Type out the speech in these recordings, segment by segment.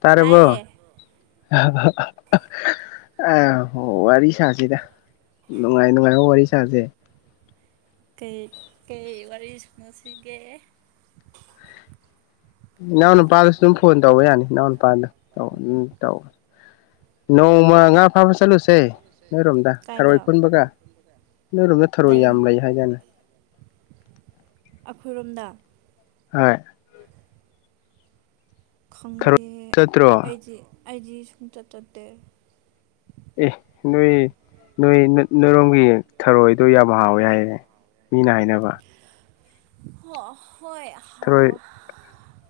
ꯇꯥꯔꯕꯣ ꯇꯥꯏꯌꯦ [unintelligible] ꯑ ꯋꯥꯔꯤ ꯁꯥꯁꯤꯗ ꯅꯨꯡꯉꯥꯏ ꯅꯨꯡꯉꯥꯏꯕ ꯋꯥꯔꯤ ꯁꯥꯁꯦ ꯀꯩ ꯀꯩ ꯋꯥꯔꯤ ꯁꯥꯟꯅꯁꯤꯒꯦ ꯏꯅꯥꯎ ꯅꯨꯄꯥꯗꯨꯁꯨꯝ ꯑꯗꯨꯝ ꯐꯣꯟ ꯇꯧꯕ ꯌꯥꯅꯤ ꯏꯅꯥꯎꯗꯥ ꯇꯧ ꯇꯧ ꯅꯣꯡꯃ ꯉꯥ ꯐꯥꯕ ꯆꯠꯂꯨꯁꯦ ꯅꯣꯏꯔꯣꯝꯗ ꯀꯥꯏꯗ ꯊꯔꯣꯏ ꯈꯨꯟꯕꯒ ꯅꯣꯏꯔꯣꯝꯗ ꯊꯔꯣꯏ ꯀꯗꯥꯏꯔꯣꯝ ꯌꯥꯝ ꯂꯩ ꯍꯥꯏꯗꯥꯢꯅꯦ ꯑꯩꯈꯣꯏꯔꯣꯝꯗ ꯍꯣꯢ ꯈꯪꯗꯦ ꯆꯠꯇ꯭ꯔꯣ ꯑꯩꯗꯤ ꯑꯩꯗꯤ ꯁꯨꯡꯆꯠ ꯆꯠꯇꯦ ꯑꯦ ꯅꯣꯏ ꯅꯣꯏ ꯅꯣꯏꯔꯣꯝꯒꯤ ꯊꯔꯣꯏꯗꯣ ꯌꯥꯝ ꯍꯥꯎꯋꯦ ꯍꯥꯏꯌꯦ ꯃꯤꯅ ꯍꯥꯏꯅꯕ [unintelligible] ꯍꯥꯎ ꯊꯔꯣꯏ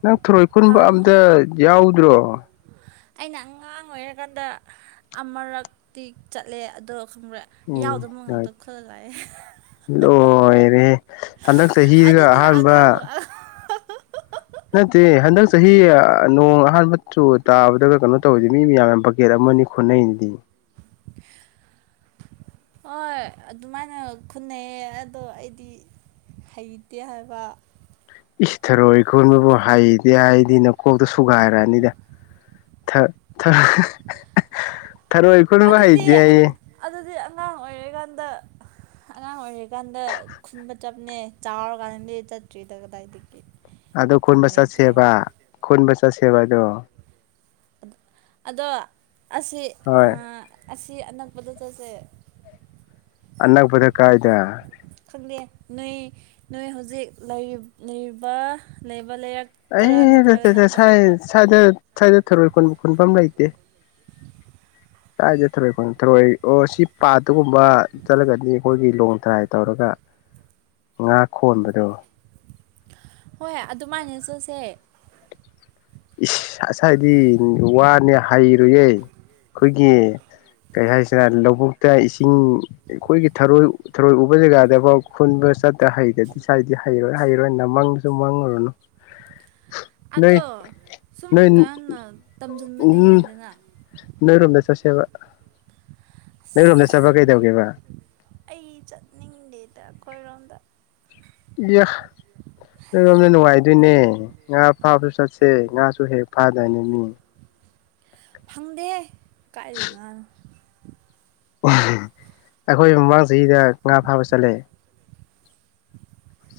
ꯅꯪ ꯊꯔꯣꯏ ꯈꯨꯟꯕ ꯍꯥꯎ ꯑꯝꯇ ꯌꯥꯎꯗ꯭ꯔꯣ ꯑꯩꯅ ꯑꯉꯥꯡ ꯑꯣꯏꯔꯀꯥꯟꯗ ꯑꯃꯥꯔꯛꯇꯤ ꯆꯠꯂꯦ ꯑꯗꯣ ꯈꯪꯕ꯭ꯔꯥ ꯎꯝ ꯌꯥꯎꯗꯕ ꯉꯥꯛꯇ ꯈꯨꯜꯂꯒ ꯂꯥꯛꯑꯦ ꯂꯣꯏꯔꯦ ꯍꯟꯗꯛ ꯆꯍꯤꯒ ꯑꯍꯥꯟꯕ ꯍꯥꯍꯥꯍꯥ ꯅꯠꯇꯦ ꯍꯟꯗꯛ ꯆꯍꯤ ꯅꯣꯡ ꯑꯍꯥꯟꯕ ꯆꯨ ꯇꯥꯕꯗꯒ ꯀꯥꯅꯣ ꯇꯧꯏꯗꯨꯗꯤ ꯃꯤ ꯃꯌꯥꯝꯅ ꯕꯀꯦꯠ ꯑꯃ ꯃꯅꯤ ꯈꯨꯠꯅꯩꯗꯨꯗꯤ [inaudible] ꯍꯣꯏ ꯑꯗꯨꯃꯥꯏꯅ ꯈꯨꯟꯅꯩꯑꯦ ꯑꯗꯣ ꯑꯩꯗꯤ ꯍꯩꯇꯦ ꯍꯥꯏꯕ ꯏꯁ ꯊꯔꯣꯏ ꯈꯣꯟꯕꯕꯨ ꯍꯩꯇꯦ ꯍꯥꯏꯗꯤ ꯅꯀꯣꯛꯇꯣ ꯁꯨꯒꯥꯏꯔꯛꯑꯅꯤꯗ ꯊ ꯊ [unintelligible] ꯊꯔꯣꯢ ꯈꯨꯟꯕꯕꯨ ꯑꯗꯨꯗꯤ ꯍꯩꯇꯦꯑꯌꯦ ꯑꯪ- ꯑꯗꯨꯗꯤ ꯑꯉꯥꯡ ꯑꯣꯏꯔꯤꯀꯥꯟꯗ ꯑꯉꯥꯡ ꯑꯣꯏꯔꯤꯀꯥꯟꯗ ꯈꯨꯟꯕ ꯆꯞꯅꯦ ꯆꯥꯎꯔꯀꯥꯟꯗꯗꯤ ꯆꯠꯇ꯭ꯔꯤꯗ ꯀꯗꯥꯏꯗꯒꯤ ꯑꯗꯨ ꯃꯇꯝ ꯈꯨꯟꯕ ꯂꯩꯇꯦ ꯆꯠꯁꯦꯕ ꯈꯨꯟꯕ ꯆꯠꯁꯦꯕ ꯑꯗꯣ ꯑꯗꯣ ꯑꯁꯤ ꯍꯣꯏ ꯑꯥ ꯑꯁꯤ ꯑꯅꯛꯄꯗ ꯆꯠꯁꯦ ꯑꯅꯛꯄꯗ ꯀꯥꯢꯗ ꯈꯪꯪꯗꯦ ꯅꯣꯏ ꯅꯣꯏ ꯍꯧꯖꯤꯛ ꯂꯩꯔꯤ ꯂꯩꯔꯤꯕ ꯂꯩ ꯑꯩ ꯁꯥꯢ ꯁꯥꯏꯗ ꯁꯥꯢꯗ ꯊꯔꯣꯢ ꯈꯨꯟꯕ ꯈꯨꯟꯐꯝ ꯂꯩ ꯇꯦ [inaudible] ꯁꯥꯏꯗ ꯊꯧꯔꯣꯏ ꯈꯨꯟ ꯊꯧꯔꯣꯢ ꯑꯣ ꯁꯤ ꯄꯥꯠꯇꯨꯒꯨꯝꯕ ꯆꯠꯂꯒꯗꯤ ꯑꯩꯈꯣꯏꯒꯤ ꯂꯣꯡꯇ꯭ꯔꯥꯏ ꯇꯧꯔꯒ ꯉꯥ ꯈꯣꯟꯕꯗꯣ ꯍꯣꯏ ꯑꯗꯨꯃꯥꯏꯅ ꯆꯠꯁꯦ ꯏꯁ ꯑꯁꯥꯏꯗꯤ ꯋꯥꯅꯦ ꯍꯥꯏꯔꯨꯌꯦ ꯑꯩꯈꯣꯏꯒꯤ ꯀꯩ ꯍꯥꯏꯁꯤꯔ ꯂꯧꯕꯨꯛꯇ ꯏꯁꯤꯡ ꯑꯩꯈꯣꯏꯒꯤ ꯊꯔꯣꯏ ꯊꯔꯣꯏ ꯎꯕ ꯖꯒꯥꯗꯐꯥꯎ ꯈꯨꯟꯕ ꯆꯠꯇ꯭ꯔ ꯍꯩꯇ꯭ꯔꯗꯤ ꯁꯥꯏꯗꯤ ꯍꯩꯔꯣꯏ ꯍꯩꯔꯣꯏ ꯅꯃꯪꯗꯁꯨ ꯃꯪꯉꯨꯔꯅꯨ [inaudible] ꯅꯣꯏ ꯑꯗꯣ ꯁꯨꯝ ꯅꯣꯏ ꯀꯔꯅ ꯇꯝꯖꯟꯕꯗꯤ ꯎꯝ ꯌꯥꯏꯗꯅ ꯅꯣꯏꯔꯣꯝꯗ ꯆꯠꯁꯦꯕ ꯅꯣꯏꯔꯣꯝꯗ ꯆꯠꯄ ꯑꯁ ꯀꯩꯗꯧꯒꯦꯕ ꯑꯩ ꯆꯠꯅꯤꯡꯗꯦꯗ ꯑꯩꯈꯣꯏꯔꯣꯝꯗ ꯑꯦ ꯅꯣꯢꯔꯣꯝꯅ ꯅꯨꯡꯉꯥꯏꯗꯣꯏꯅꯦ ꯉꯥ ꯐꯥꯕꯁꯨ ꯆꯠꯁꯦ ꯉꯥꯁꯨ ꯍꯦꯛ ꯐꯥꯗꯥꯢꯅꯦ ꯃꯤ ꯐꯪꯗꯦꯍꯦ ꯀꯥꯢꯗꯩ ꯉꯥꯅꯣ ꯑꯩꯈꯣꯏ ꯃꯃꯥꯡ ꯆꯍꯤꯗ ꯉꯥ ꯐꯥꯕ ꯆꯠꯂꯦ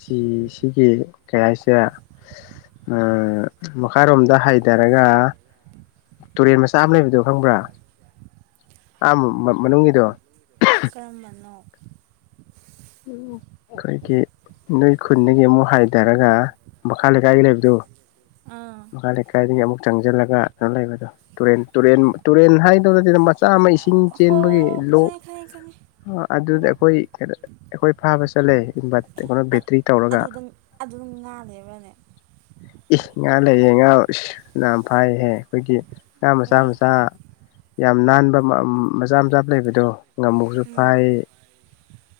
ꯁꯤ ꯁꯤꯒꯤ ꯀꯩ ꯍꯥꯏꯁꯤꯔ ꯑꯝ ꯃꯈꯥꯔꯣꯝꯗ ꯍꯥꯏꯙꯔꯒ ꯇꯨꯔꯦꯟ ꯃꯆꯥ ꯑꯃ ꯂꯩꯕꯗꯣ ꯈꯪꯕ꯭ꯔꯥ ꯑ ꯃꯅꯨꯡꯒꯤꯗꯣ ꯀꯔꯝꯕꯅꯣ ꯈꯣꯏꯒꯤ ꯅꯣꯏ ꯈꯨꯟꯗꯒꯤ ꯑꯃꯨꯛ ꯍꯥꯏꯊꯔꯒ ꯃꯈꯥ ꯂꯩꯀꯥꯏꯒꯤ ꯂꯩꯕꯗꯣ ꯑꯥ ꯃꯈꯥ ꯂꯩꯀꯥꯢꯗꯒꯤ ꯑꯃꯨꯛ ꯆꯪꯁꯤꯜꯂꯒ ꯀꯩꯅꯣ ꯂꯩꯕꯗꯣ ꯇꯨꯔꯦꯟ ꯇꯨꯔꯦꯟ ꯇꯨꯔꯦꯟ ꯍꯥꯏꯗꯨꯔꯤꯔ ꯀꯩꯅꯣ ꯃꯆꯥ ꯆꯥꯝꯃ ꯏꯁꯤꯡ ꯍꯣ ꯆꯦꯟꯕꯒꯤ ꯂꯣꯛ ꯈꯪꯉꯦ ꯈꯪꯉꯦ ꯈꯪꯉꯦ ꯑꯗꯨꯗ ꯂꯣꯛ ꯑꯩꯈꯣꯏ ꯑꯩꯈꯣꯏ ꯐꯥꯕ ꯆꯠꯂꯦ ꯕ ꯀꯩꯅꯣ ꯕꯦꯇ꯭ꯔꯤ ꯇꯧꯔꯒ ꯑꯗꯨꯗ ꯑꯗꯨꯗ ꯉꯥ ꯂꯩꯕ꯭ꯔꯅꯦ ꯏꯁ ꯉꯥ ꯂꯩ ꯉꯥ ꯐꯅꯌꯥꯝ ꯐꯥꯏꯍꯦ ꯑꯩꯈꯣꯏꯒꯤ ꯉꯥ ꯃꯆꯥ ꯑꯦ ꯃꯆꯥ ꯌꯥꯝ ꯅꯥꯟꯕ ꯃꯆꯥ ꯃꯆꯥ ꯂꯩꯕꯗꯣ ꯉꯝꯃꯨꯁꯨ ꯎꯝ ꯐꯥꯢ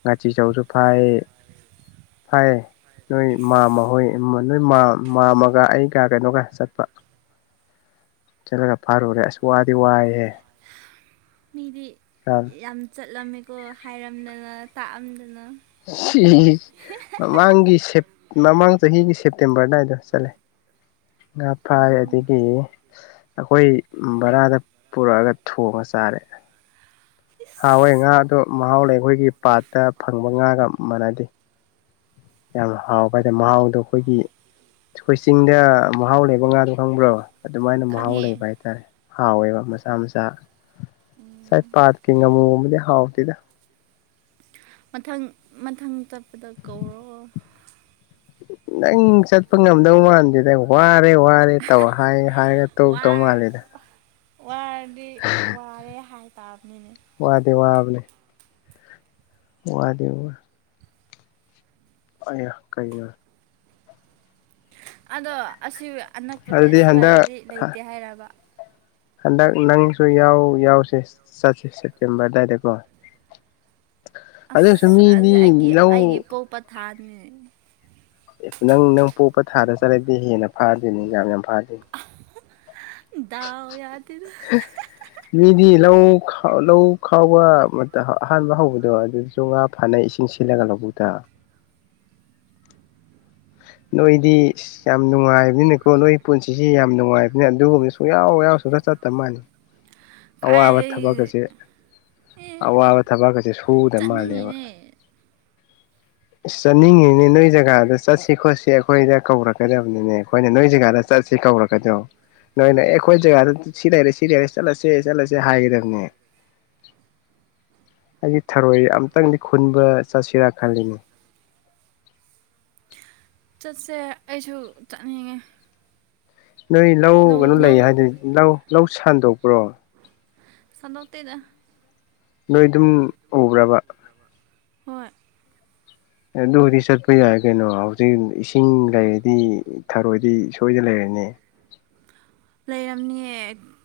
ꯉꯥꯆꯤꯆꯧꯁꯨ ꯐꯥꯢ ꯐꯥꯢꯌꯦ ꯅꯣꯏ ꯏꯁ ꯃꯥꯝꯃ ꯍꯣꯏ ꯃ ꯅꯣꯏ ꯃꯥꯝ ꯃꯥꯝꯃꯒ ꯑꯩꯒ ꯀꯩꯅꯣꯒ ꯆꯠꯄ ꯆꯠꯂꯒ ꯐꯥꯔꯨꯔꯦ ꯑꯁ ꯋꯥꯗꯤ ꯋꯥꯏꯍꯦ ꯆꯠꯂꯝꯃꯤꯀꯣ ꯍꯥꯏꯔꯝꯗꯅ ꯇꯥꯛꯑꯝꯗ ꯃꯃꯥꯡꯒꯤ ꯁꯦꯞ ꯃꯃꯥꯡ ꯆꯍꯤꯒꯤ ꯁꯦꯞ ꯇꯦꯝꯕꯔ ꯑꯗꯥꯏꯗ ꯆꯠꯂꯦ ꯉꯥ ꯐꯥꯏ ꯎꯝ ꯑꯗꯒꯤ ꯑꯩꯈꯣꯏ ꯚꯔꯥꯗ ꯄꯨꯔꯛꯑꯒ ꯊꯣꯡꯉ ꯆꯥꯔꯦ ꯍꯥꯎꯋꯦ ꯉꯥ ꯏꯁ ꯑꯗꯣ ꯃꯍꯥꯎ ꯂꯩ ꯑꯩꯈꯣꯏꯒꯤ ꯄꯥꯠꯇ ꯐꯪꯕ ꯉꯥꯒ ꯃꯥꯟꯅꯗꯦ ꯌꯥꯝ ꯍꯥꯎꯕ ꯍꯥꯏꯗ ꯃꯍꯥꯎꯗꯣ ꯑꯩꯈꯣꯏꯒꯤ ꯑꯩꯈꯣꯏ ꯆꯤꯡꯗ ꯃꯍꯥꯎ ꯂꯩꯕ ꯉꯥꯗꯣ ꯈꯪꯕ꯭ꯔꯣ ꯑꯗꯨꯃꯥꯏꯅ ꯃꯍꯥꯎ ꯈꯪꯉꯦ ꯂꯩꯕ ꯍꯥꯏꯇꯥꯔꯦ ꯍꯥꯎꯋꯦꯕ ꯃꯆꯥ ꯃꯆꯥ ꯁꯥꯏ ꯄꯥꯠꯀꯤ ꯉꯥꯃꯨꯒꯨꯝꯕꯗꯤ ꯍꯥꯎꯇꯦꯗ ꯃꯊꯪ ꯃꯊꯪ ꯆꯠꯄꯗ ꯀꯧꯔꯣ ꯅꯪ ꯆꯠꯄ ꯉꯝꯗꯧ ꯃꯥꯟꯗꯦꯅꯦ ꯍ꯭ꯋꯥꯠ ꯀꯩ ꯋꯥꯔꯦ ꯇꯧ ꯍꯥꯏ ꯍꯥꯏꯔꯒ ꯇꯧ ꯇꯣꯛꯇꯧ ꯋꯥꯔ ꯃꯥꯜꯂꯦꯗ ꯋꯥꯔꯗꯤ ꯋꯥꯔꯦ ꯍꯥꯏꯇꯥꯕ ꯋꯥꯗꯤ ꯋꯥꯕꯅꯦ ꯋꯥꯗꯤ ꯋꯥ ꯑꯌꯥ ꯀꯩꯅꯣ ꯑꯗꯣ ꯑꯁꯤ ꯑꯅꯛꯄꯗꯤ ꯑꯗꯨꯗꯤ ꯍꯟꯗꯛ ꯑꯁꯤꯋꯥꯏꯗꯗꯤ ꯂꯩꯇꯦ ꯍꯥꯏꯔꯕ ꯍꯟꯗꯛ ꯅꯪꯁꯨ ꯌꯥꯎ ꯌꯥꯎꯁꯦ ꯆꯠꯁꯦ ꯁꯦꯞꯇꯦꯝꯕꯔ ꯑꯗꯨꯋꯥꯏꯗꯀꯣ ꯑꯗꯨꯁꯨ ꯑꯁ ꯑꯗꯨꯗꯤ ꯃꯤꯗꯤ ꯑꯩꯒꯤ ꯑꯩꯒꯤ ꯂꯧ ꯄꯣꯛꯄ ꯄꯊꯥꯅꯤꯅꯦ ꯑꯦ ꯅꯪ ꯅꯪ ꯄꯣꯛꯄ ꯊꯥꯗ ꯆꯠꯂꯗꯤ ꯍꯦꯟꯅ ꯐꯥꯗꯣꯏꯅꯤꯅ ꯌꯥꯝ ꯐꯥꯗꯣꯏꯅꯦ ꯗꯥꯎ ꯌꯥꯗꯦ [unintelligible] ꯃꯤꯗꯤ ꯂꯧ ꯈꯥꯎ ꯂꯧ ꯈꯥꯎꯕ ꯃꯇꯝ ꯑꯍꯥꯟꯕ ꯍꯧꯕꯗꯣ ꯑꯗꯨꯗꯁꯨ ꯉꯥ ꯐꯥꯅꯩ ꯏꯁꯤꯡ ꯁꯤꯜꯂꯒ ꯂꯧꯕꯨꯛꯗ [inaudible] ꯅꯣꯏꯗꯤ ꯏꯁ ꯌꯥꯝ ꯅꯨꯡꯉꯥꯏꯕꯅꯤꯅꯀꯣ ꯅꯣꯏ ꯄꯨꯟꯁꯤꯁꯤ ꯌꯥꯝ ꯅꯨꯡꯉꯥꯏꯕꯅꯤ ꯑꯗꯨꯒꯨꯝꯕ ꯁꯨꯡꯌꯥꯎ ꯌꯥꯎ ꯁꯨꯡ ꯆꯠ ꯆ ꯆꯠꯇꯕ ꯃꯥꯥꯟꯅ ꯑꯋꯥꯕ ꯊꯕꯛ ꯀꯥꯏꯗꯒꯤ ꯑꯁꯦ ꯑꯦ ꯑꯋꯥꯕ ꯊꯕꯛꯀꯁꯦ ꯁꯨꯗꯕ ꯃꯥꯜꯂꯦꯕ ꯆꯠꯅꯤꯡꯉꯤꯅꯦ [inaudible] ꯑꯁ ꯆꯠꯅꯤꯡꯉꯤꯅꯦ ꯅꯣꯏ ꯖꯒꯥꯗ ꯆꯠꯁꯤ ꯈꯣꯠꯁꯤ ꯑꯩꯈꯣꯏꯗ ꯀꯧꯔꯛꯀꯗꯕꯅꯤꯅꯦ ꯑꯩꯈꯣꯏꯅ ꯅꯣꯏ ꯖꯒꯥꯗ ꯆꯠ ꯁꯤ ꯀꯧꯔꯛꯒꯗꯣ ꯅꯣꯏꯅ ꯑꯦ ꯑꯩꯈꯣꯏ ꯖꯒꯥꯗ ꯁꯤ ꯂꯩꯔꯦ ꯁꯤ ꯂꯩꯔꯦ ꯆꯠꯂꯁꯤ ꯁꯦ ꯆꯠꯂꯁꯦ ꯍꯥꯏꯒꯗꯕꯅꯦ ꯑꯩꯒꯤ ꯊꯔꯣꯏ ꯑꯝꯇꯪꯗꯤ ꯈꯨꯟꯕ ꯆꯠꯁꯤꯔꯥ ꯈꯜꯂꯤꯅꯦ ꯆꯠꯁꯦ ꯑꯩꯁꯨ ꯆꯠꯅꯤꯡꯉꯦ ꯅꯣꯏ ꯂꯧ ꯀꯩꯅꯣ ꯂꯩ ꯍꯥꯏꯗꯨꯗꯤ ꯂꯧ ꯂꯧ ꯁꯟꯗꯣꯛꯄ꯭ꯔꯣ ꯁꯥꯟꯗꯣꯛꯇꯦꯗ ꯅꯣꯏ ꯑꯗꯨꯝ ꯎꯕ꯭ꯔꯕ ꯍꯣꯏ ꯑꯗꯨꯕꯨꯗꯤ ꯆꯠꯄ ꯌꯥꯏ ꯀꯩꯅꯣ ꯍꯧꯖꯤꯛ ꯏꯁꯤꯡ ꯂꯩꯔꯗꯤ ꯊꯔꯣꯏꯗꯤ ꯁꯣꯏꯗꯅ ꯂꯩꯔ ꯅꯦ ꯂꯩꯔꯝꯅꯤꯌꯦ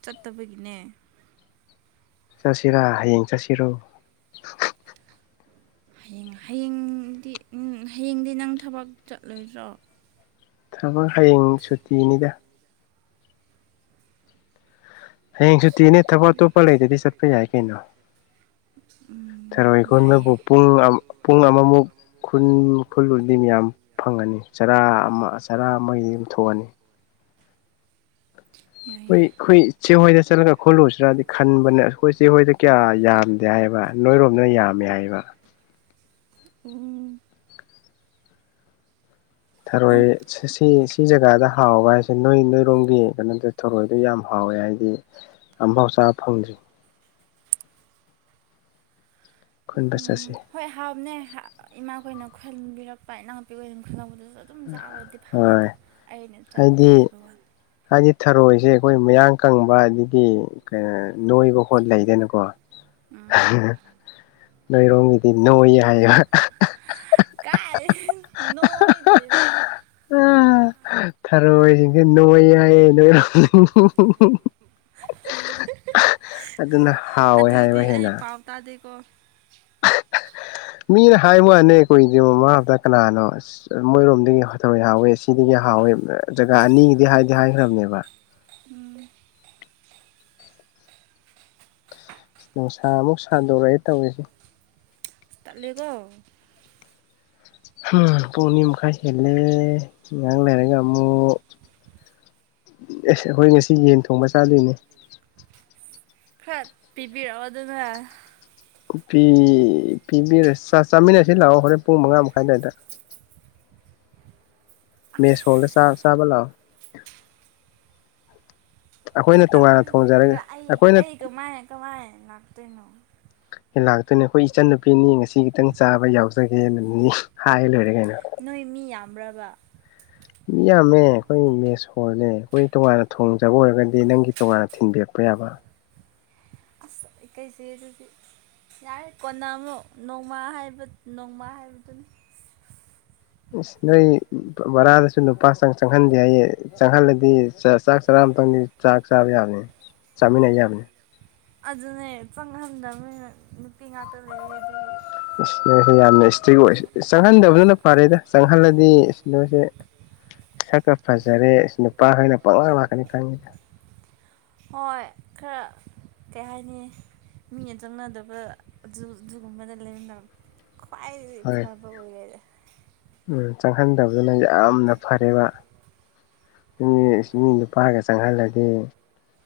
ꯆꯠꯇꯕꯒꯤꯅꯦ ꯆꯠꯁꯤꯔꯥ ꯍꯌꯦꯡ ꯆꯠꯁꯤꯔꯣ ꯍꯌꯦꯡ ꯍꯌꯦꯡꯗꯤ ꯍꯌꯦꯡꯗꯤ ꯅꯪ ꯊꯕꯛ ꯆꯠꯂꯣꯏꯗ꯭ꯔꯣ ꯊꯕꯛ ꯍꯌꯦꯡ ꯁꯨꯇꯤꯅꯤꯗ ꯍꯌꯦꯡ ꯁꯨꯇꯤꯅꯦ ꯊꯕꯛ ꯁꯨꯇꯤ ꯑꯇꯣꯞꯄ ꯂꯩꯇꯗꯤ ꯆꯠꯄ ꯌꯥꯏ ꯀꯩꯅꯣ ꯎꯝ ꯊꯔꯣꯏ ꯈꯨꯟꯕꯕꯨ ꯌꯥꯏꯌꯦ ꯄꯨꯡ ꯑꯝ ꯄꯨꯡ ꯑꯃꯃꯨꯛ ꯈꯨꯟ ꯈꯨꯜꯂꯨ ꯃꯤ ꯃꯌꯥꯝ ꯐꯪꯉꯅꯤ ꯆꯔꯥ ꯑꯃ ꯆꯔꯥ ꯑꯃꯒꯤꯗꯤ ꯑꯗꯨꯝ ꯊꯣꯛꯑꯅꯤ ꯍꯣꯏ ꯌꯥꯏꯌꯦ ꯑꯩꯈꯣꯏ ꯆꯦꯍꯣꯏꯗ ꯆꯠꯂꯒ ꯈꯣꯠꯂꯨꯁꯤ꯭ꯔꯗꯤ ꯈꯟꯕꯅꯦ ꯑꯩꯈꯣꯏ ꯆꯦꯍꯣꯏꯗ ꯀꯌꯥ ꯌꯥꯝꯗꯦ ꯍꯥꯏ ꯍꯥꯏꯕ ꯅꯣꯏꯔꯣꯝꯗꯅ ꯌꯥꯝꯃꯦ ꯍꯥꯏꯕ ꯎ ꯎꯝ ꯊꯔꯣꯏ ꯁꯤ ꯁꯤ ꯖꯒꯥꯗ ꯍꯥꯎꯕ ꯍꯥꯏꯁꯦ ꯅꯣꯏ ꯅꯣꯏꯔꯣꯝꯒꯤ ꯀꯩꯅꯣꯗ ꯊꯔꯣꯏꯗꯣ ꯌꯥꯝ ꯍꯥꯎꯋꯦ ꯍꯥꯏ ꯑꯝꯐꯥꯎ ꯆꯥꯕ ꯐꯪꯗ꯭ꯔꯤ ꯈꯨꯟꯕ ꯎꯝ ꯆꯠꯁꯤ ꯍꯣꯏ ꯍꯥꯎꯕꯅꯦ ꯏꯃꯥꯈꯣꯏꯅ ꯈꯨꯟꯕꯤꯔꯛꯄ ꯏꯅꯥꯎ ꯅꯨꯄꯤꯈꯣꯏ ꯈꯨꯂꯛꯄꯗꯁꯨ ꯑꯗꯨꯝ ꯆꯥꯕꯗꯤ ꯐꯪꯉꯦ ꯍꯣꯏ ꯑꯗꯣ ꯆꯠꯇꯦ ꯍꯥꯏꯗꯤ ꯍꯥꯏꯕ ꯋꯥꯅꯤ ꯍꯥꯏꯗꯤ ꯊꯔꯣꯏꯁꯦ ꯑꯩꯈꯣꯏ ꯃꯌꯥꯡ ꯀꯪꯕ ꯑꯗꯒꯤ ꯀꯩꯅꯣ ꯅꯣꯏꯕ ꯈꯣꯠ ꯂꯩꯗꯅꯀꯣ ꯎꯝ ꯅꯣꯏꯔꯣꯝꯒꯤꯗꯤ ꯅꯣꯏ ꯍꯥꯏꯕ ꯀꯥꯏꯗꯩ ꯅꯣꯏꯗꯦꯗ ꯑꯥ ꯊꯔꯣꯏꯁꯤꯡꯁꯦ ꯅꯣꯏ ꯌꯥꯏꯌꯦ ꯅꯣꯏꯔꯣꯝ ꯍꯨꯝ ꯍꯨ ꯍꯨꯝ ꯑꯗꯨꯅ ꯍꯥꯎꯋꯦ ꯑꯗꯨꯗꯤ ꯍꯥꯏꯕ ꯑꯩ ꯍꯦꯟꯅ ꯄꯥꯎ ꯇꯥꯗꯦꯀꯣ ꯃꯤꯅ ꯍꯥꯏ ꯋꯥꯅꯦ ꯀꯨꯏꯗ꯭ꯔꯤ ꯃꯃꯥꯡ ꯍꯞꯇ ꯀꯅꯥꯅꯣ ꯑꯁ ꯃꯣꯏꯔꯣꯝꯗꯒꯤ ꯊꯔꯣꯏ ꯍꯥꯎꯋꯦ ꯑꯁꯤꯗꯒꯤ ꯍꯥꯎꯋꯦ ꯖꯒꯥ ꯑꯅꯤꯒꯤꯗꯤ ꯍꯥꯏꯗꯤ ꯍꯥꯏꯈ꯭ꯔꯕꯅꯦꯕ ꯎꯝ ꯅꯨꯡꯁꯥ ꯑꯃꯨꯛ ꯁꯥꯗꯣꯔꯛꯑꯦ ꯇꯧꯔꯤꯁꯦ ꯇꯜꯂꯦꯀꯣ ꯄꯨꯡꯑꯅꯤꯃꯈꯥꯏ ꯍꯦꯟꯅꯦ ꯉꯥꯛ ꯂꯩꯔꯒ ꯑꯃꯨꯛ ꯑꯦꯁ ꯑꯩꯈꯣꯏ ꯉꯁꯤ ꯌꯦꯟ ꯊꯣꯡꯕ ꯆꯥꯗꯣꯏꯅꯦ ꯈꯔ ꯄꯤꯕꯤꯔꯛꯑꯣꯗꯅ ꯄꯤ ꯄꯤꯕꯤꯔ ꯆꯥ ꯆꯥꯃꯤꯟꯅꯁꯤ ꯂꯥꯛꯑꯣ ꯍꯣꯔꯦꯟ ꯄꯨꯡ ꯃꯉꯥ ꯃꯈꯥꯏ ꯑꯗꯥꯏꯗ ꯃꯦꯁ ꯑꯁ ꯍꯣꯜꯗ ꯆꯥ ꯆꯥꯕ ꯂꯥꯛ ꯑꯣ ꯈꯤꯇꯪ ꯑꯣꯏꯁꯨ ꯊꯣꯡꯖꯔꯒ ꯄꯤꯕꯤꯔꯣ ꯑꯩ ꯑꯩꯈꯣꯏꯅ ꯑꯩ ꯀꯃꯥꯏꯅ ꯀꯃꯥꯏ ꯂꯥꯛꯇꯣꯏꯅꯣ ꯂꯥꯛꯇꯣꯏꯅꯦ ꯑꯩꯈꯣꯏ ꯏꯆꯟ ꯅꯨꯄꯤꯅꯤ ꯉꯁꯤ ꯈꯤꯇꯪ ꯆꯥꯕ ꯌꯥꯎꯖꯒꯦꯅ ꯍꯥꯏ ꯂꯣꯏꯔꯦꯒꯩꯅꯣ ꯅꯣꯏ ꯃꯤ ꯌꯥꯝꯕ꯭ꯔꯕ ꯃꯤ ꯌꯥꯝꯃꯦ ꯑꯩꯈꯣꯏ ꯃꯦꯁ ꯍꯣꯜꯅꯦ ꯑꯩꯈꯣꯏ ꯇꯣꯉꯥꯟꯅ ꯊꯣꯡꯖꯕ ꯑꯣꯏꯔꯒꯗꯤ ꯅꯪꯒꯤ ꯇꯣꯉꯥꯟꯅ ꯊꯤꯟꯕꯤꯔꯛꯄ ꯄ ꯌꯥꯕ ꯑꯁ ꯏꯀꯩꯖꯩ ꯑꯗꯨꯗꯤ ꯌꯥꯔꯦ ꯀꯣꯟꯅ ꯑꯃꯨꯛ ꯅꯣꯡꯃꯥ ꯍꯥꯏꯕ ꯅꯣꯡꯃꯥ ꯍꯥꯏꯕꯗꯨꯅꯤ ꯑꯁ ꯅꯣꯏ ꯕꯔꯥꯗꯁꯨ ꯅꯨꯄꯥ ꯆꯪ ꯆꯪꯍꯟꯗꯦ ꯍꯥꯏꯌꯦ ꯆꯪꯍꯜꯂꯗꯤ ꯑꯝꯇꯪꯗꯤ ꯆꯥꯛ ꯆꯥꯕ ꯌꯥꯕꯅꯤ ꯆꯥꯃꯤꯟꯅ ꯌꯥꯕꯅꯦ ꯑꯗꯨꯅꯦ ꯆꯪꯍꯟꯗꯕꯅꯤꯅ ꯅꯨꯄꯤ ꯉꯥꯛꯇ ꯂꯩꯌꯦ ꯑꯗꯨꯒꯤ ꯏꯁ ꯅꯣꯏꯁꯦ ꯌꯥꯝꯅ ꯏꯁꯇ꯭ꯔꯤꯛ ꯑꯣꯏ ꯆꯪꯍꯟꯗꯕꯗꯨꯅ ꯐꯔꯦꯗ ꯆꯪꯍꯜꯂꯗꯤ ꯏꯁ ꯅꯣꯏꯁꯦ ꯁꯛꯀ [unintelligible] ꯐꯖꯔꯦ ꯅꯨꯄꯥꯈꯣꯏꯅ ꯄꯪꯂꯥꯛ ꯂꯥꯛꯀꯅꯤ ꯈꯪꯉꯤꯗ ꯍꯣꯏ ꯈꯔ ꯀꯩ ꯍꯥꯏꯅꯤ ꯃꯤꯅ ꯆꯪꯅꯗꯕ ꯑꯗꯨ ꯑꯗꯨꯒꯨꯝꯕꯗ ꯂꯩꯃꯤꯟꯅꯕ ꯈ꯭ꯋꯥꯏꯗꯒꯤ ꯍꯣꯏ ꯐꯕ ꯑꯣꯏꯔꯦꯗ ꯆꯪꯍꯟꯗꯕꯗꯨꯅ ꯌꯥꯝꯅ ꯐꯔꯦꯕ ꯃꯤ ꯏꯁ ꯃꯤ ꯅꯨꯄꯥꯒ ꯆꯪꯍꯜꯂꯗꯤ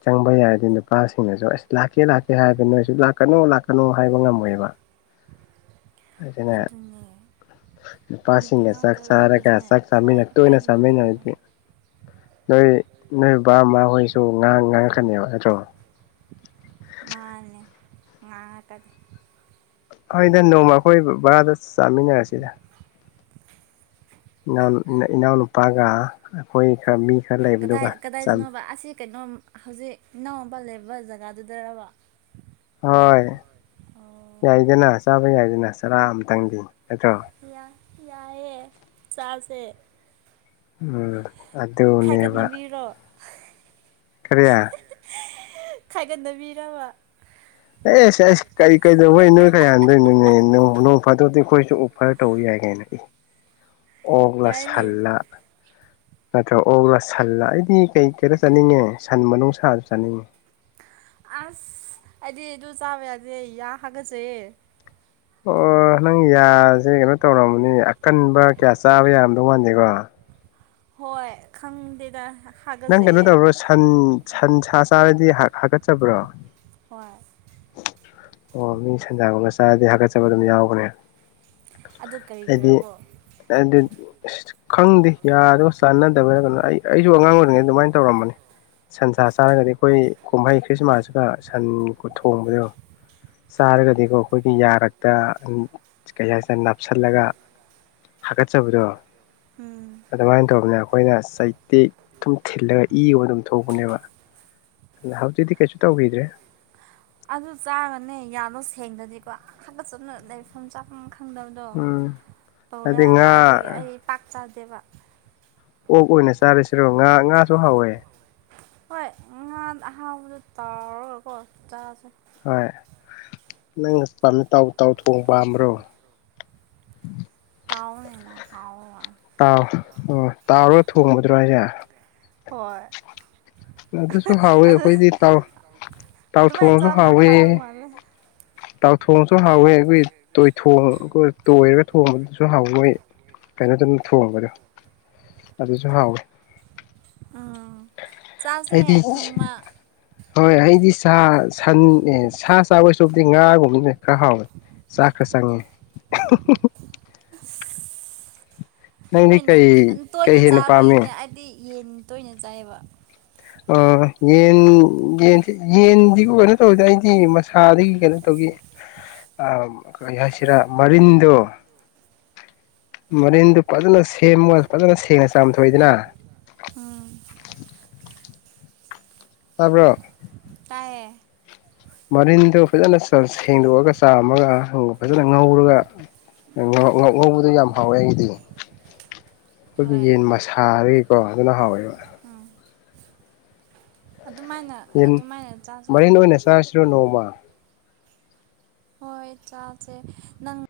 ꯆꯪꯕ ꯌꯥꯔꯗꯤ ꯅꯨꯄꯥꯁꯤꯡꯅꯁꯨ ꯑꯁ ꯂꯥꯛꯀꯦ ꯂꯥꯛꯀꯦ ꯍꯥꯏꯕ ꯅꯣꯏꯁꯨ ꯂꯥꯛꯀꯅꯨ ꯂꯥꯛꯀꯅꯨ ꯍꯥꯏꯕ ꯉꯝꯃꯣꯏꯕ ꯑꯗꯨꯅ ꯑꯗꯨꯅꯦ ꯅꯨꯄꯤ ꯅꯨꯄꯥꯁꯤꯡꯒ ꯆꯥꯛ ꯉꯥꯛꯇ ꯆꯥꯔꯒ ꯂꯩꯕꯗꯨꯅ ꯆꯥꯛ ꯈ꯭ꯋꯥꯏ ꯆꯥꯃꯤꯟꯅ ꯇꯣꯏꯅ ꯈ꯭ꯋꯥꯏꯗꯒꯤ ꯐꯕ ꯆꯥꯃꯤꯟꯅꯔꯗꯤ ꯅꯣꯏ ꯅꯣꯏ ꯕꯥ ꯃꯥꯍꯣꯏꯁꯨ ꯉꯥꯡ ꯉꯥꯡꯉꯛꯀꯅꯦꯕ ꯅꯠꯇ꯭ꯔꯣ ꯃꯥꯅꯦ ꯉꯥꯉꯥꯛꯇ ꯍꯣꯏꯗ ꯅꯣꯡꯃ ꯑꯩꯈꯣꯏ ꯕꯔꯥꯗ ꯆꯥꯃꯤꯟꯅꯔꯁꯤꯗ ꯏꯅꯥꯎ ꯏꯅꯥꯎꯅꯨꯄꯥꯒ ꯑꯩꯈꯣꯏ ꯈꯔ ꯃꯤ ꯈꯔ ꯀꯗꯥꯏ ꯂꯩꯕꯗꯨꯒ ꯆꯥꯃꯤ ꯀꯗꯥꯏꯗꯅꯣꯕ ꯑꯁꯤ ꯀꯩꯅꯣꯝ ꯍꯧꯖꯤꯛ ꯏꯅꯥꯎꯄ ꯂꯩꯕ ꯕ ꯖꯒꯥꯗꯨꯗꯔꯕ ꯍꯣꯏ ꯑꯣ ꯌꯥꯏꯗꯅ ꯆꯥꯕ ꯌꯥꯏꯗꯅ ꯆꯔꯥ ꯑꯝꯇꯪꯗꯤ ꯌꯥ ꯌꯥꯏꯑꯦ ꯆꯥꯖꯦ ꯎꯝ ꯑꯗꯨꯅꯦꯕ ꯈꯥꯏꯒꯠꯅꯕꯤꯔꯣ ꯀꯔꯤꯌꯥ ꯈꯥꯏꯒꯠꯅꯕꯤꯔꯕ ꯑꯦꯁ ꯑꯦꯁ ꯀꯔꯤ ꯀꯩꯗꯧꯕꯩ ꯅꯣꯏ ꯈꯥꯏꯍꯟꯗꯣꯏꯅꯣꯅꯦ ꯅꯣꯡ ꯅꯣꯡ ꯐꯥꯗꯣꯛꯇꯤ ꯑꯩꯈꯣꯏꯁꯨ ꯑꯣꯐꯔ ꯇꯧ ꯌꯥꯏ [unintelligible] [inaudible] ꯑꯣꯛꯂ ꯌꯥꯏꯅꯦ ꯁꯜꯂ ꯅꯠꯇ꯭ꯔ ꯑꯣꯛꯂ ꯁꯜꯂ ꯑꯩꯗꯤ ꯀꯩ ꯀꯩꯔꯣ ꯆꯥꯅꯤꯡꯉꯦ ꯁꯟ ꯃꯅꯨꯡ ꯁꯥꯖꯨ ꯆꯥꯅꯤꯡꯉꯦ ꯑꯁ ꯑꯩꯗꯤ ꯑꯗꯨ ꯆꯥꯕ ꯌꯥꯗꯦ ꯌꯥ ꯍꯥꯒꯠꯆꯩꯌꯦ ꯑꯣ ꯅꯪ ꯌꯥꯖꯦ ꯀꯩꯅꯣ ꯇꯧꯔꯝꯃꯅꯤ ꯑꯀꯟꯕ ꯀꯌꯥ ꯆꯥꯕ ꯌꯥꯔꯝꯗꯧ ꯃꯥꯟꯗꯦꯀꯣ ꯍꯣꯏ ꯈꯪꯗꯦꯗꯥ ꯅꯪ ꯀꯩꯅꯣ ꯇꯧꯕ꯭ꯔꯣ ꯁꯟ ꯁꯟ ꯁꯥ ꯆꯥꯔꯗꯤ ꯍꯥꯒꯠꯆꯕ꯭ꯔꯣ ꯍꯣꯏ ꯑꯣ ꯃꯤ ꯁꯟꯖꯥꯒꯨꯝꯕ ꯆꯥꯔꯗꯤ ꯍꯥꯒꯠꯆꯕ ꯑꯗꯨꯝ ꯌꯥꯎꯕꯅꯦ ꯑꯗꯨ ꯍꯥꯏꯗꯤ ꯀꯔꯤꯒꯤꯔꯀꯣ ꯍꯥꯏꯗꯤ ꯈꯪꯗꯦ ꯌꯥ ꯗꯨꯒ ꯆꯥꯟꯅꯗꯕꯩꯔ ꯀꯩꯅꯣ ꯑꯩ ꯑꯩꯖꯨ ꯑꯉꯥꯡ ꯑꯣꯏꯔꯤꯉꯩꯗ ꯑꯗꯨꯃꯥꯏꯅ ꯇꯧꯔꯝꯕꯅꯤ ꯁꯟꯆꯥ ꯆꯥꯔꯒꯗꯤ ꯈꯣꯏ ꯀꯨꯝꯍꯩ ꯈ꯭ꯔꯤꯁꯃꯥꯁꯀ ꯁꯟꯀꯣ ꯊꯣꯡꯕꯗꯣ ꯆꯥꯔꯒꯗꯤꯀꯣ ꯈꯣꯏꯒꯤ ꯌꯥꯔꯛꯇ ꯀꯩ ꯍꯥꯏꯁꯤꯔ ꯅꯞꯁꯜꯂꯒ ꯍꯥꯒꯠꯆꯕꯗꯣ ꯎꯝ ꯑꯗꯨꯃꯥꯏꯅ ꯇꯧꯕꯅꯦ ꯑꯈꯣꯏꯅ ꯆꯩꯇꯦꯛ ꯊꯨꯝ ꯊꯤꯜꯂꯒ ꯏ ꯑꯣꯏ ꯑꯗꯨꯝ ꯊꯣꯛꯄꯅꯦꯕ ꯑꯗꯨꯅ ꯍꯧꯖꯤꯛꯇꯤ ꯀꯩꯁꯨ ꯇꯧꯒꯤꯗ꯭ꯔꯦ ꯑꯗꯨ ꯆꯥꯒꯅꯦ ꯌꯥꯗꯣ ꯁꯦꯡꯗꯗꯤꯀꯣ ꯑꯥ ꯍꯥꯒꯠꯆꯅ ꯂꯩꯐꯝ ꯆꯥꯐꯝ ꯈꯪꯗꯕꯗꯣ ꯎꯝ ꯇꯧꯋꯦ ꯍꯥꯏꯗꯤ ꯍꯥꯏꯕ ꯉꯥ ꯑꯗꯨꯒꯤ ꯑꯩ ꯄꯥꯛ ꯆꯥꯗꯦꯕ ꯑꯣꯛ ꯑꯣꯏꯅ ꯆꯥꯔꯁꯤꯔꯣ ꯉꯥ ꯉꯥꯁꯨ ꯍꯥꯎꯋꯦ ꯍꯣꯏ ꯉꯥ ꯑꯍꯥꯎꯕꯗꯣ ꯇꯥꯎꯔꯒꯀꯣ ꯆꯥꯁꯦ ꯍꯣꯏ ꯅꯪ ꯄꯥꯝꯃꯤ ꯇꯥꯎ ꯇꯥꯎ ꯊꯣꯡ ꯄꯥꯝꯕ꯭ꯔꯣ ꯇꯥꯑꯣꯅꯦꯅ ꯍꯥꯎꯑꯣꯏ ꯥꯇꯥꯎ ꯑꯣ ꯇꯥꯎꯔꯒ ꯊꯣꯡꯕꯗꯨꯔꯣ ꯍꯥꯏꯖꯦ ꯍꯣꯏ ꯑꯗꯨꯁꯨ ꯍꯥꯎꯋꯦ ꯑꯗꯨ ꯑꯈꯣꯏꯗꯤ ꯇꯥꯎ ꯑꯗꯨꯃꯥꯏꯅ ꯇꯥꯎꯊꯣꯡꯁꯨ ꯆꯥꯕꯅ ꯍꯥꯎꯋꯦ ꯐꯥꯗꯧ ꯃꯥꯜꯂꯦ ꯇꯥꯎꯊꯣꯡꯁꯨ ꯍꯥꯎꯋꯦ ꯈꯣꯏ ꯇꯣꯏꯊꯣꯡ ꯇꯣꯏꯔꯒ ꯊꯣꯡꯕꯗꯨꯁꯨ ꯨ ꯍꯥꯎꯋꯤ ꯃꯣꯏ ꯀꯩꯅꯣꯗꯧꯅ ꯊꯣꯡꯕꯗꯣ ꯑꯗꯨꯁꯨ ꯍꯥꯎꯋꯦ ꯑꯥ ꯑꯩꯗꯤ ꯍꯣꯏ ꯑꯩꯗꯤ ꯁꯥ ꯁꯟ ꯑꯦ ꯁꯥ ꯆꯥꯕꯣꯏ ꯁꯨꯛꯇꯤ ꯉꯥꯒꯨꯝꯕꯖꯦ ꯈꯔ ꯍꯥꯎꯋꯦ ꯆꯥꯛ ꯈꯔ ꯆꯪꯉꯦ ꯑꯍꯤ ꯍꯤ ꯅꯪꯗꯤ ꯍꯣꯏꯅꯦ ꯀꯩ ꯑꯗꯨ ꯀꯩ ꯇꯣꯏꯅ ꯍꯦꯟꯅ ꯄꯥꯝꯃꯦ ꯆꯥꯕꯒꯤꯅꯦ ꯑꯩꯗꯤ ꯌꯦꯟ ꯇꯣꯏꯅ ꯆꯥꯏꯑꯦꯕꯥ ꯑꯥ ꯌꯦꯟ ꯌꯦꯟꯁꯤ ꯌꯦꯟꯗꯤ ꯀꯩꯅꯣ ꯇꯧꯏꯗ ꯑꯩꯗꯤ ꯃꯁꯥꯗꯒꯤ ꯀꯩꯅꯣ ꯇꯧ ꯒꯤ ꯑꯥ ꯀꯩ ꯍꯥꯏꯁꯤꯔꯥ ꯃꯔꯤꯟꯗꯣ ꯃꯔꯤꯟꯗꯨ ꯐꯖꯅ ꯁꯦꯝꯃꯒ ꯐꯖꯅ ꯁꯦꯡꯅ ꯆꯥꯝꯊꯣꯛꯑꯦꯗꯅꯥ ꯎꯝ ꯇꯥꯕ꯭ꯔꯣ ꯇꯥꯏꯌꯦ ꯃꯔꯤꯟꯗꯣ ꯐꯖꯅ ꯁꯦꯡꯗꯣꯛꯑꯒ ꯆꯥꯝꯃꯒ ꯐꯖꯅ ꯉꯧꯔꯒ ꯉ ꯉꯧꯉꯧꯕꯗꯣ ꯌꯥꯝ ꯍꯥꯎꯋꯦ ꯑꯩꯒꯤꯗꯤ [inaudible] ꯑꯈꯣꯏꯒꯤ ꯍꯣꯏ ꯌꯦꯟ ꯃꯁꯥꯗꯒꯤꯀꯣ ꯑꯗꯨꯅ ꯍꯥꯎꯋꯦꯕ ꯎꯝ ꯑꯗꯨꯃꯥꯏꯅ ꯌꯦꯟ ꯑꯗꯨꯃꯥꯏꯅ ꯆꯥꯁꯦ ꯃꯔꯤꯟ ꯑꯣꯏꯅ ꯆꯥꯔꯁꯤꯔ ꯅꯣꯡꯃ ꯍꯣꯏ ꯆꯥꯁꯦ ꯅꯪ